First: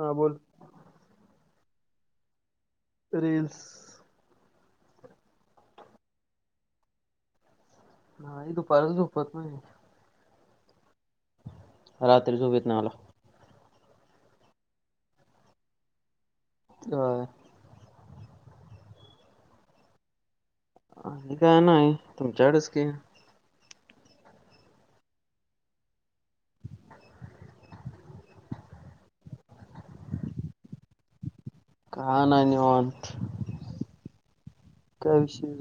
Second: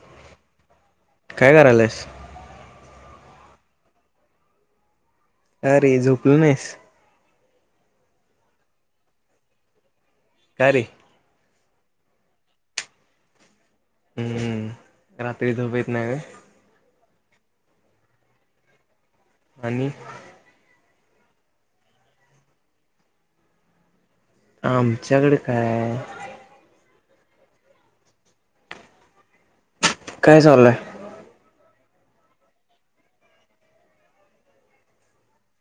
हा बोल करायलायस प्रेस अरे झोपला नाहीस हां मी दुपारच झोपत नाही का रे रात्री झोपे येत नाही मला हम्मम रात्री झोप येत नायं होय आणि आणि काय नाही तुमच्याकडच क आमच्याकडे काय काय चाललंय कायं नाही निवांत विषय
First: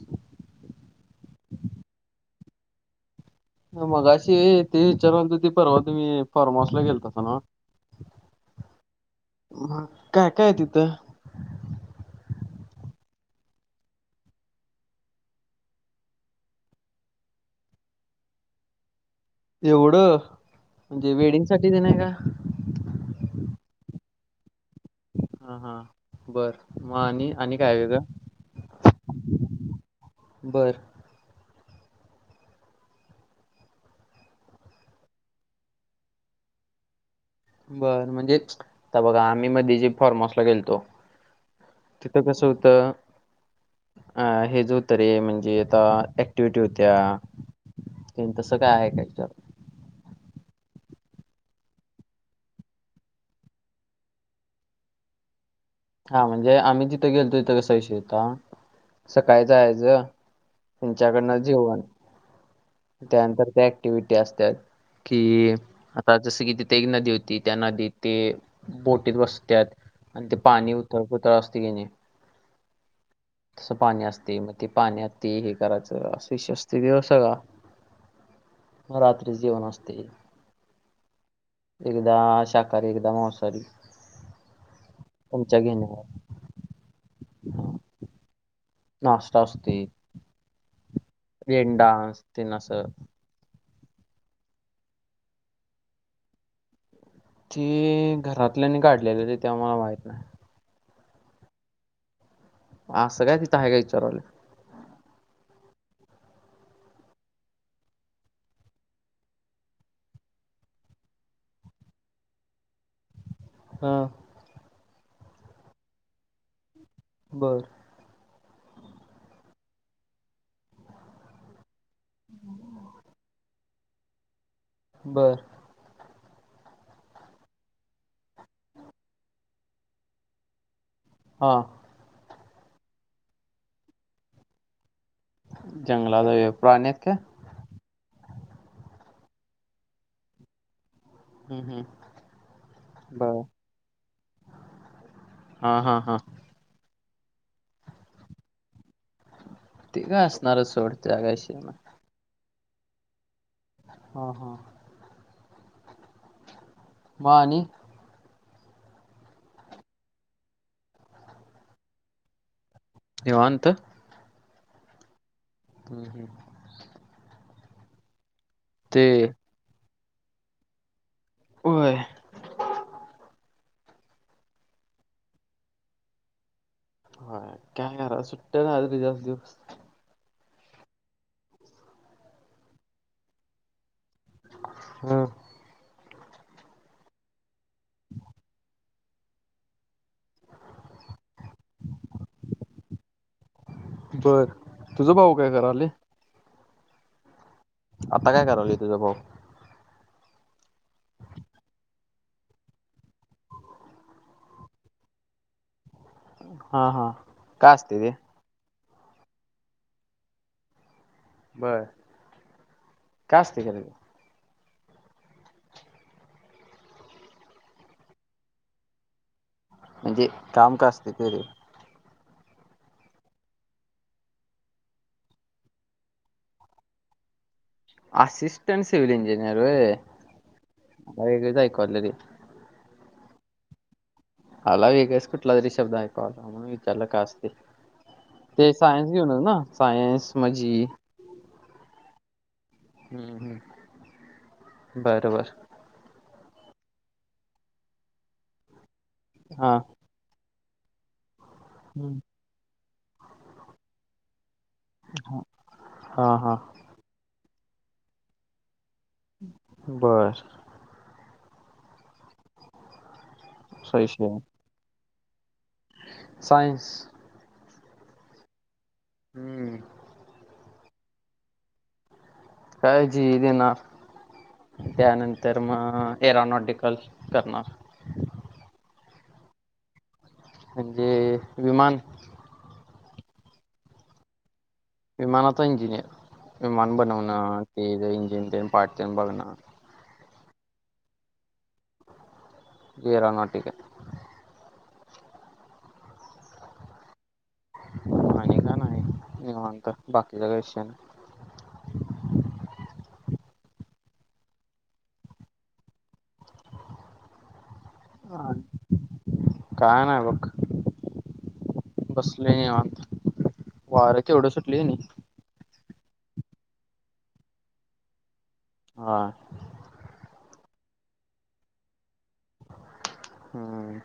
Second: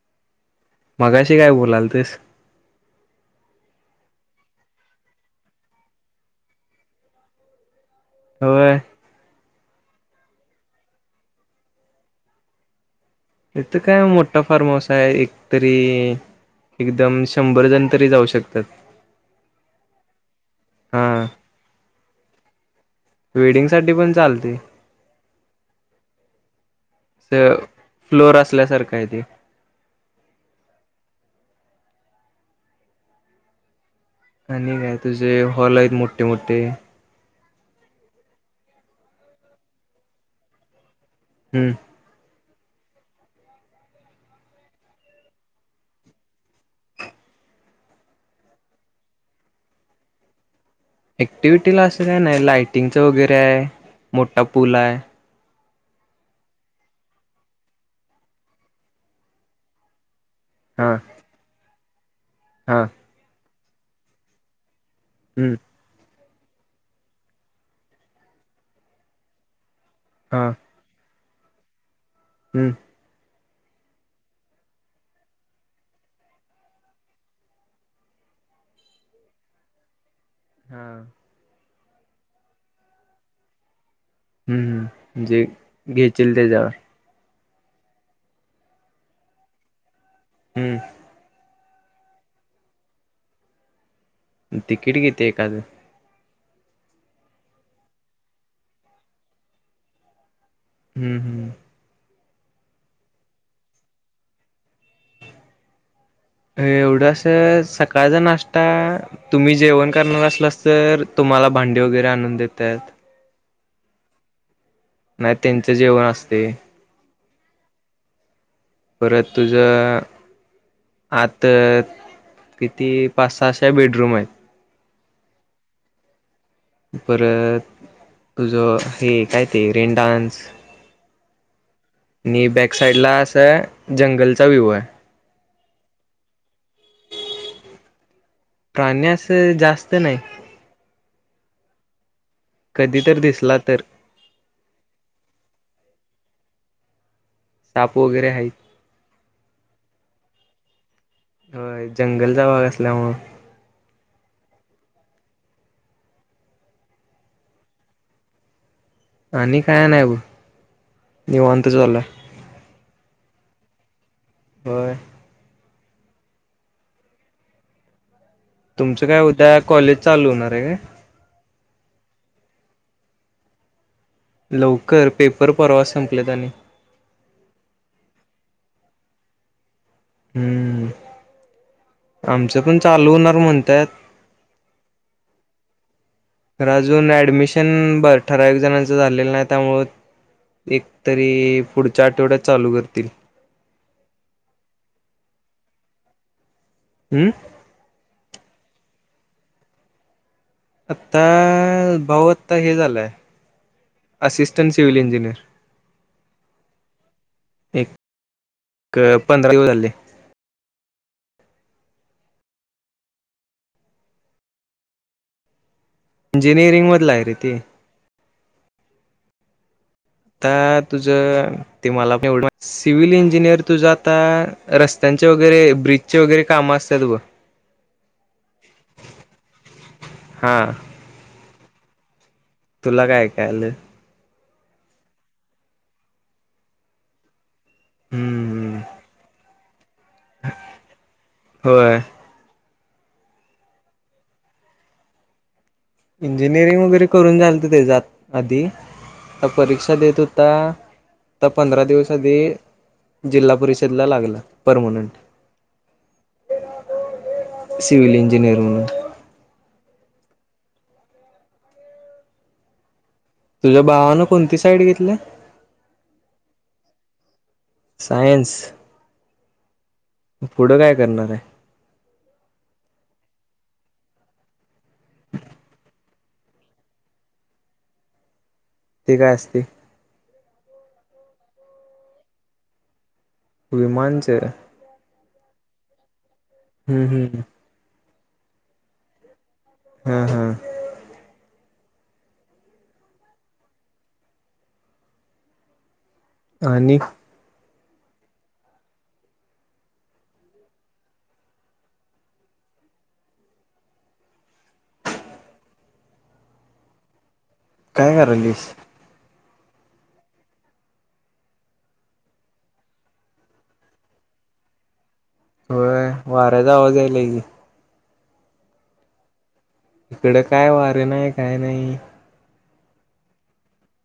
[unintelligible] मगाशी काय बो [unintelligible] मगाशी तेहे विचारत होतो की परवा तुम्ही फार्म हाऊसला ला गेलतास [unintelligible] होयं मग काय काय ये तिथं इथं काय मोठा फार्म हाऊस आहे एकतरी- एकदम शंभर जण तरी जाऊ शकतात हा एवढं-म्हणजे वेडिंग साठी देण का वेडिंग साठी पण चालते हा हा बर मग आणि आणि [unintelligible] काय वेगळं फ्लोर असल्यासारखयं ते बर आणि काय तुझे हॉल आहेत मोठे मोठे बर म्हणजे आता बघा आम्ही मध्ये जे फॉर्महाऊ सला गेलतो हम्म तिथं कसं [unintelligible] त-अं हेच होतरे म्हणजे आता ऍक्टिवटी होत्या तसं काय आहे का [unintelligible] ऍक्टिव्हटीला असं काही नाही लाइटिंगचं वगैरे आहे मोठा पूल आहे हा म्हणजे आम्ही जिथं गेलतो तिथं कसा विषय होता सकाळी जायचं हा त्यांच्याकडनं जेवण हा त्यानंतर त्या अँक्टिव्हिटी असत्यात की हम्म हां जसं की तिथं एक नदी होती त्या नदीत ते बोटीत बसत्यात हा पाणी हुतं [unintelligible] तळ असतो क नाही हम्म. तसं पाणी असतयं म ते पाण्यात ते हे करायचं असं विषय असतोय तो सगळा म रात्री जेवण असते. हां. एकदा शाकाहारी, एकदा मांसाहारी. हम्म. म्हणजे घेचील त्याच्यावर हां. नाष्टा असतोय. हम्म. ब्रेक डान्स तेन असं तिकीट किती एकाच? ते घरातल्यांनी काढल्यालं रे त्यामुळं माहित नाही. ह ह. असं काय तिथं हाय काय विचारालोय? एवढंस सकाळचा नाष्टा तुम्ही जेवण करणार असलास तर, तुम्हाला भांडी वगैरे आणून देत्यात. हा. नाही त्यांच जेवण असतयं. बरं. परत तुझ आत किती पाच-सहाशे त्या बेड रूम हाईत. बरं. परत तुझ हे काय ते रेन डान्स हा आणि बॅक साइड ला असं जंगलचा व्हिवो हाय. जंगलात प्राणी हाईत काय? प्राणी असं जास्त नाहीत. ह ह कधी तर दिसला तर? हा हा हा साप वगैरे हाईत. ते काय असणारचं सोड. त्या काय इशय नाय. असल्यामुळे हा, हा. मग आणि? आणि काय नाही बग. निवांत चालू हाय. निवांत. व्हय. [inaudible] ते तुमचं काय उद्या कॉलेज चालू होणार आहे काय? होय. लवकर पेपर परवा संपलेत आणि हो काय कराच सुट्ट्या नाहीत [unintelligible] हम्म, आमचं पण चालू होणार म्हणत्यात. ह. तर अजून ऍडमिशन बर ठराविक जणांचं झालेलं नाही त्यामुळं एक तरी पुढच्या आठवड्यात चालू करतील. बर तुझा भाऊ काय करालय? हम्म. आता काय करालय तुझा भाऊ? आता भाऊ आत्ता हे झालाय असिस्टंट सिवि्हल इंजिनियर. हा हा, काय असतय ते? अ पंधरा दिवस झाले. बर, काय असतय खर ते? इंजिनिअरिंग मधला आहे रे ते. म्हणजे काम आता काय तुझ असते ते रे ते मला सिव्हिल इंजिनियर तुझा आता रस्त्यांचे वगैरे ब्रिजचे वगैरे काम असत्यात ब असिस्टंट सिवल इंजिनियर होय. हा [unintelligible] [inaudible] [unintelligible] तुला काय ऐकाय आल? आला वेगळेच कुठला तरी शब्द ऐकू आला, म्हणून विचारला काय असत ते हम्म सायन्स घेऊनचा न सायंस मझी होय. हम्म हम्म बरोबर. इंजिनिअरिंग वगैरे करून झालत त्याच्यात आधी हा परीक्षा देत होता आता पंधरा दिवस हम्म. आधी जिल्हा परिषदला लागला. परमनंट ह हा हा. सिवल इंजिनीयर [unintelligible] बर. तुझ्या भावानं विषय आहे कोणती साईड घेतल्या? सायन्स सायन्स हम्म पुढं काय करणार आहे. काय जी ई देणार. त्यानंतर मग एरानॉटिकल करणार. ते काय असते. म्हणजे विमान. विमानचे विमानाचा इंजिनिअर. विमान हम्म बनवणार ते जा तेध पाठतेन बघणार. हम्म हम्म येरानाटिकल आणि आणि का नाही निवांत. बाकीच कशन काय नाही. कारालीस काय नाही बघ बसले निवांत. वारं केवढं सुटले आणि होय वाऱ्याचा आवाज यायलाय की. हा इकडे काय वारे नाही काय नाही. हम्म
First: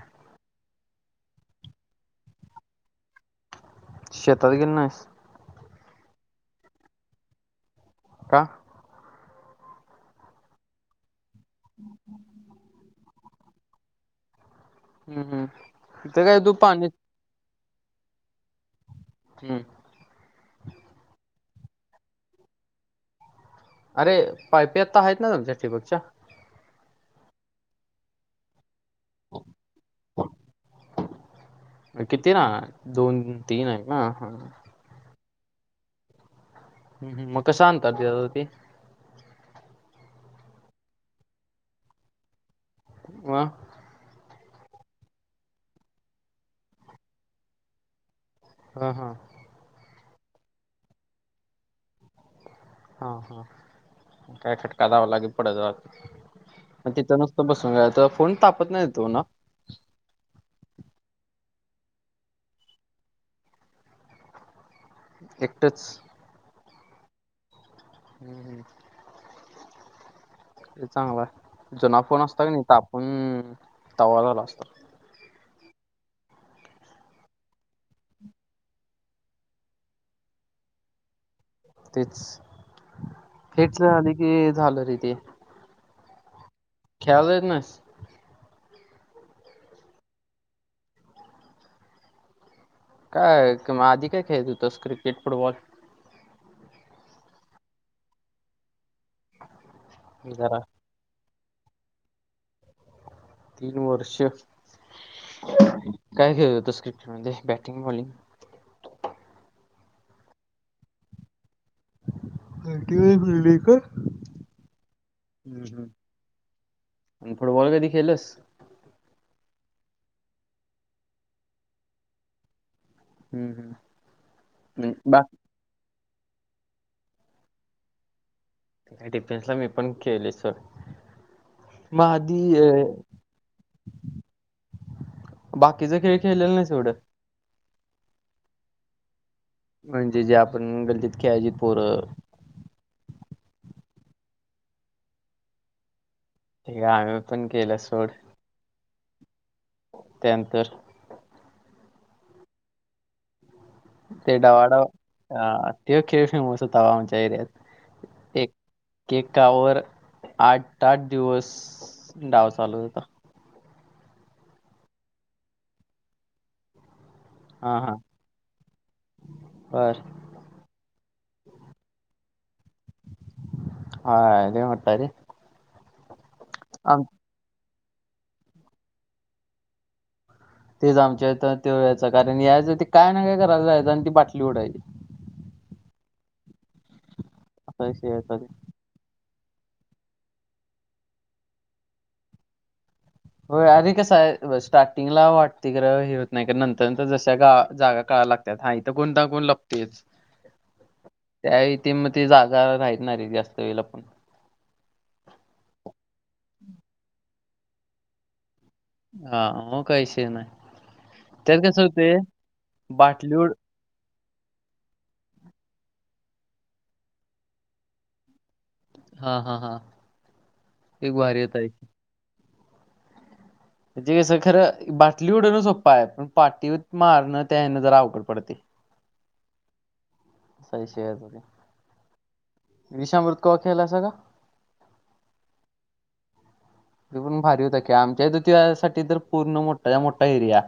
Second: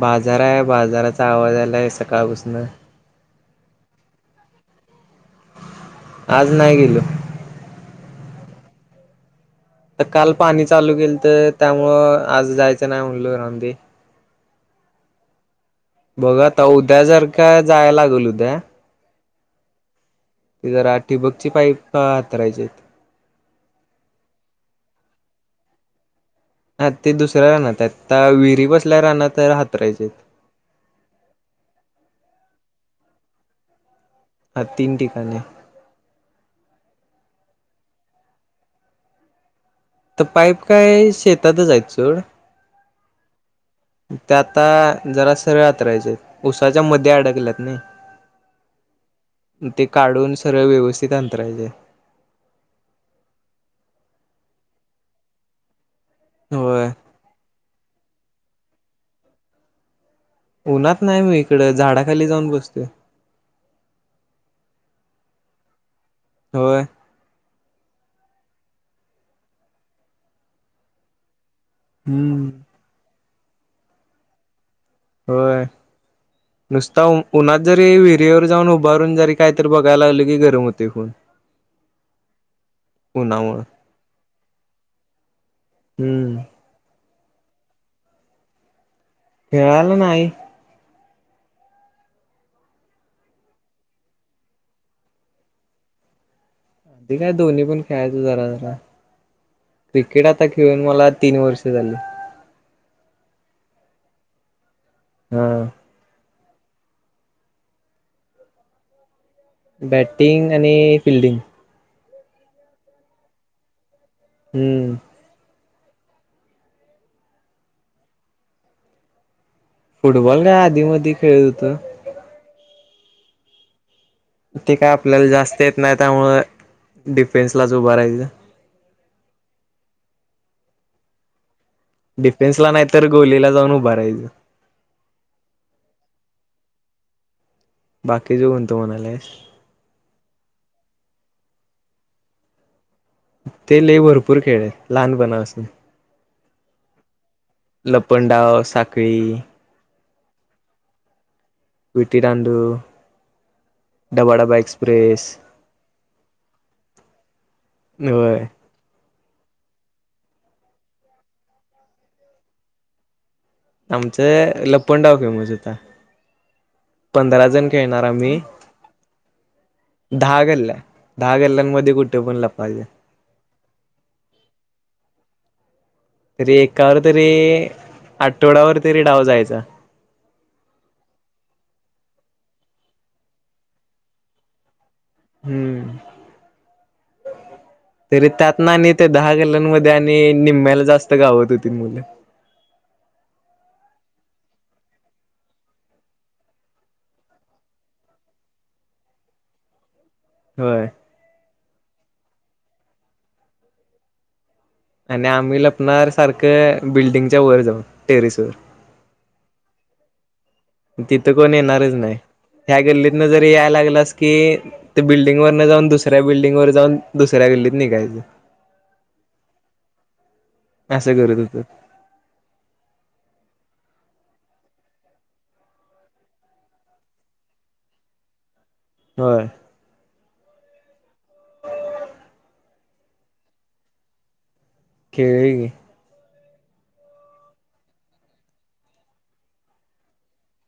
बाजार आहे बाजाराचा आवाज आलाय सकाळपासन. शेतात गेला नाहीस. आज नाही गेलो. का तर काल पाणी चालू केल तर त्यामुळं आज जायचं नाही म्हणलो राहून दे. हम्म हम्म तिथं काय बघा तू आता पाणी उद्या जारख काय जायला लागेल उद्या. हम्म ते जरा ठिबकची पाईप हातरायचे अरे पायपेता आहेत ना तुमच्या ठीबकच्या. ह ते दुसऱ्याला नत्यात तळ्याव विहिरी बस आपल्या रानात हातरायचे. किती ना दोन तीन आहे ना. हा तीन ठिकाणी. हम्म मग कस आणतात तर पाईप काय शेतातच आहेत चड वा ते आता जरा सरळ आतरायचे उसाच्या मध्ये अडकल्यात नाही. हा हा. ते काढून सरळ व्यवस्थित अंतरायचे हा हा काय खटका दाबाला की पुढं होय तिथं नुसतं बसून घ तर कोण तापत नाही तो ना. उन्हात नाही मी इकड झाडाखाली जाऊन बसतोय. एकटंच होय. हम्म हम्म. ते चांगलं आहे. जुना फोन असता कणी तापून तवा झाला असता. व्हय, नुसता उन्हात जरी विहिरीवर जाऊन उभारून जरी काहीतरी बघायला लागलं की गरम होते होय. तेच हिट झाली की झालं रे ते हम्म खेळायला जात नाहिस? खेळाला नाही काय की म आधी काय खेळत होतस क्रिकेट फुटबॉल? ते काय दोन्ही पण खेळायचो जरा जरा क्रिकेट आता जरा खेळून मला तीन वर्ष झाले. तीन वर्ष? ह. काय खेळत होतास क्रिक मध्ये बॅटिंग बॉलिंग? बॅटिंग आणि फिल्डिंग. आ बॅटिंग आणि फिल्डिंग काय? हम्म हम्म हम् अन फुटबॉल कधी खेलस? फुटबॉल काय आधी मधी खेळत होत हम्म हम्म ते काय आपल्याला जास्त येत नाहीत त्यामुळं डिफेन्सलाच उभं राहायच मी डिफेन्सला मी पण खेले सोड. डिफेन्सला नाही तर गोलीला जाऊन उभा राहायचं खेलेल नाहीस एवड बाकीचं कोणतं म्हणालास? म्हणजे जे आपण गल्लीत खेळायचीत पोरं ते ले भरपूर खेळले लहानपणाासून याअ लपंडाव सा कै त्यांतर विटी दांडू ते डबाडबा डवाड एक्सप्रेस अ ते खेळ आमच्या एरियात होय. एका वर आठ आठ दिवस डाव चालू होता. आमचं लपंडाव फेमस होता. पंधरा जण हा हा खेळणार आम्ही. बर दहा गल्ल्या दहा गल्ल्यांमध्ये कुठ पण लप हा लई मोठा आहे रे रे काल आम तरी आठवडा वर तरी डाव जायचा तेच आमच्याथ ते यायचा, कारण यायचं ते काय नाही काय करायला जायचं, आणि ती बाटली उडायची. हम्म. असा विषय तरी होता ते त्यात आणि ते दहा गे [inaudible] मध्ये आणि निम्म्याला जास्त गावत होती मुलं. होय अरे कसा होय स्टार्टिंगला वाटते, खरं होत नाही, का नंतरर जशा जागा काळाय लागतात, हा इथ कोणता कोण लागतेच होय. ते म ते जागा राहीत नाहीे जास्त वेळ लपून. आणि च्या वर जाऊ टेरिस वर. हा मग काय विषय नाही, तिथं कोण तरी कस येणारच होते. नाही बाटलूड कि ते बिल्डिंग वर न जाऊन दुसऱ्या, बिल्डिंग वर जाऊन दुसऱ्या गिल्लीत निघायचं. हा हा हा. एक असं करत भारी होता होतो. एक. म्हणजे कसं खरं बाटली उडवण सोप्पा आहे. पण पाटी मारणं त्यान जरा अवकड पडते. होय. संशयात. [inaudible] विषामृत कवा खेळलासा का? खेळलोय की. ते पण भारी होत. कि आमच्या इथ तर यासाठी तर पूर्ण मोठा मोठा एरिया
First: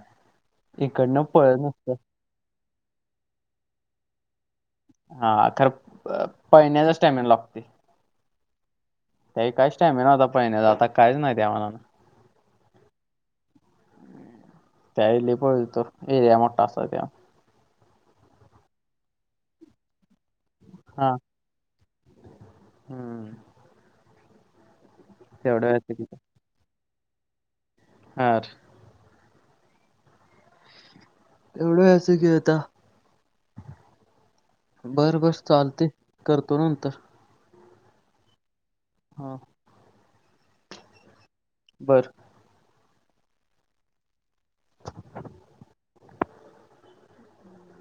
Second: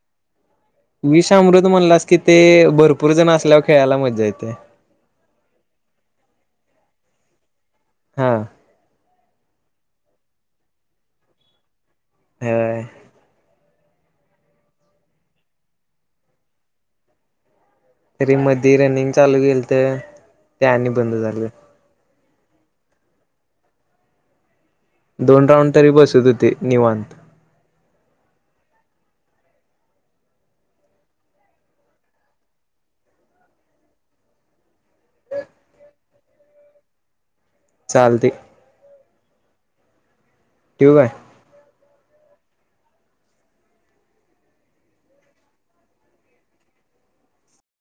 इकडनं विष पळत अमृत नसतं म्हणलास की, ते भरपूर जण असल्यावर खेळायला मज्जा येते. हा खरं प- पळण्याचा स्टॅमिना लागतय. हा. त्यावेळी काय टाईम होता पळण्याचा. आता काहीच नाही त्या मानानं. होय. त्यावेळी लय पळत होतं एरिया मोठा असल्यामुळ तरी मधे रनिंग चालू केेलत. ते आणि बंद झालं. हं. दोन राऊंड तरी की बसत होते निवा आठ. एवढं असं खेळता बर बर चालते करतो नंतर. चालतेय. हा. ठव काय. बर.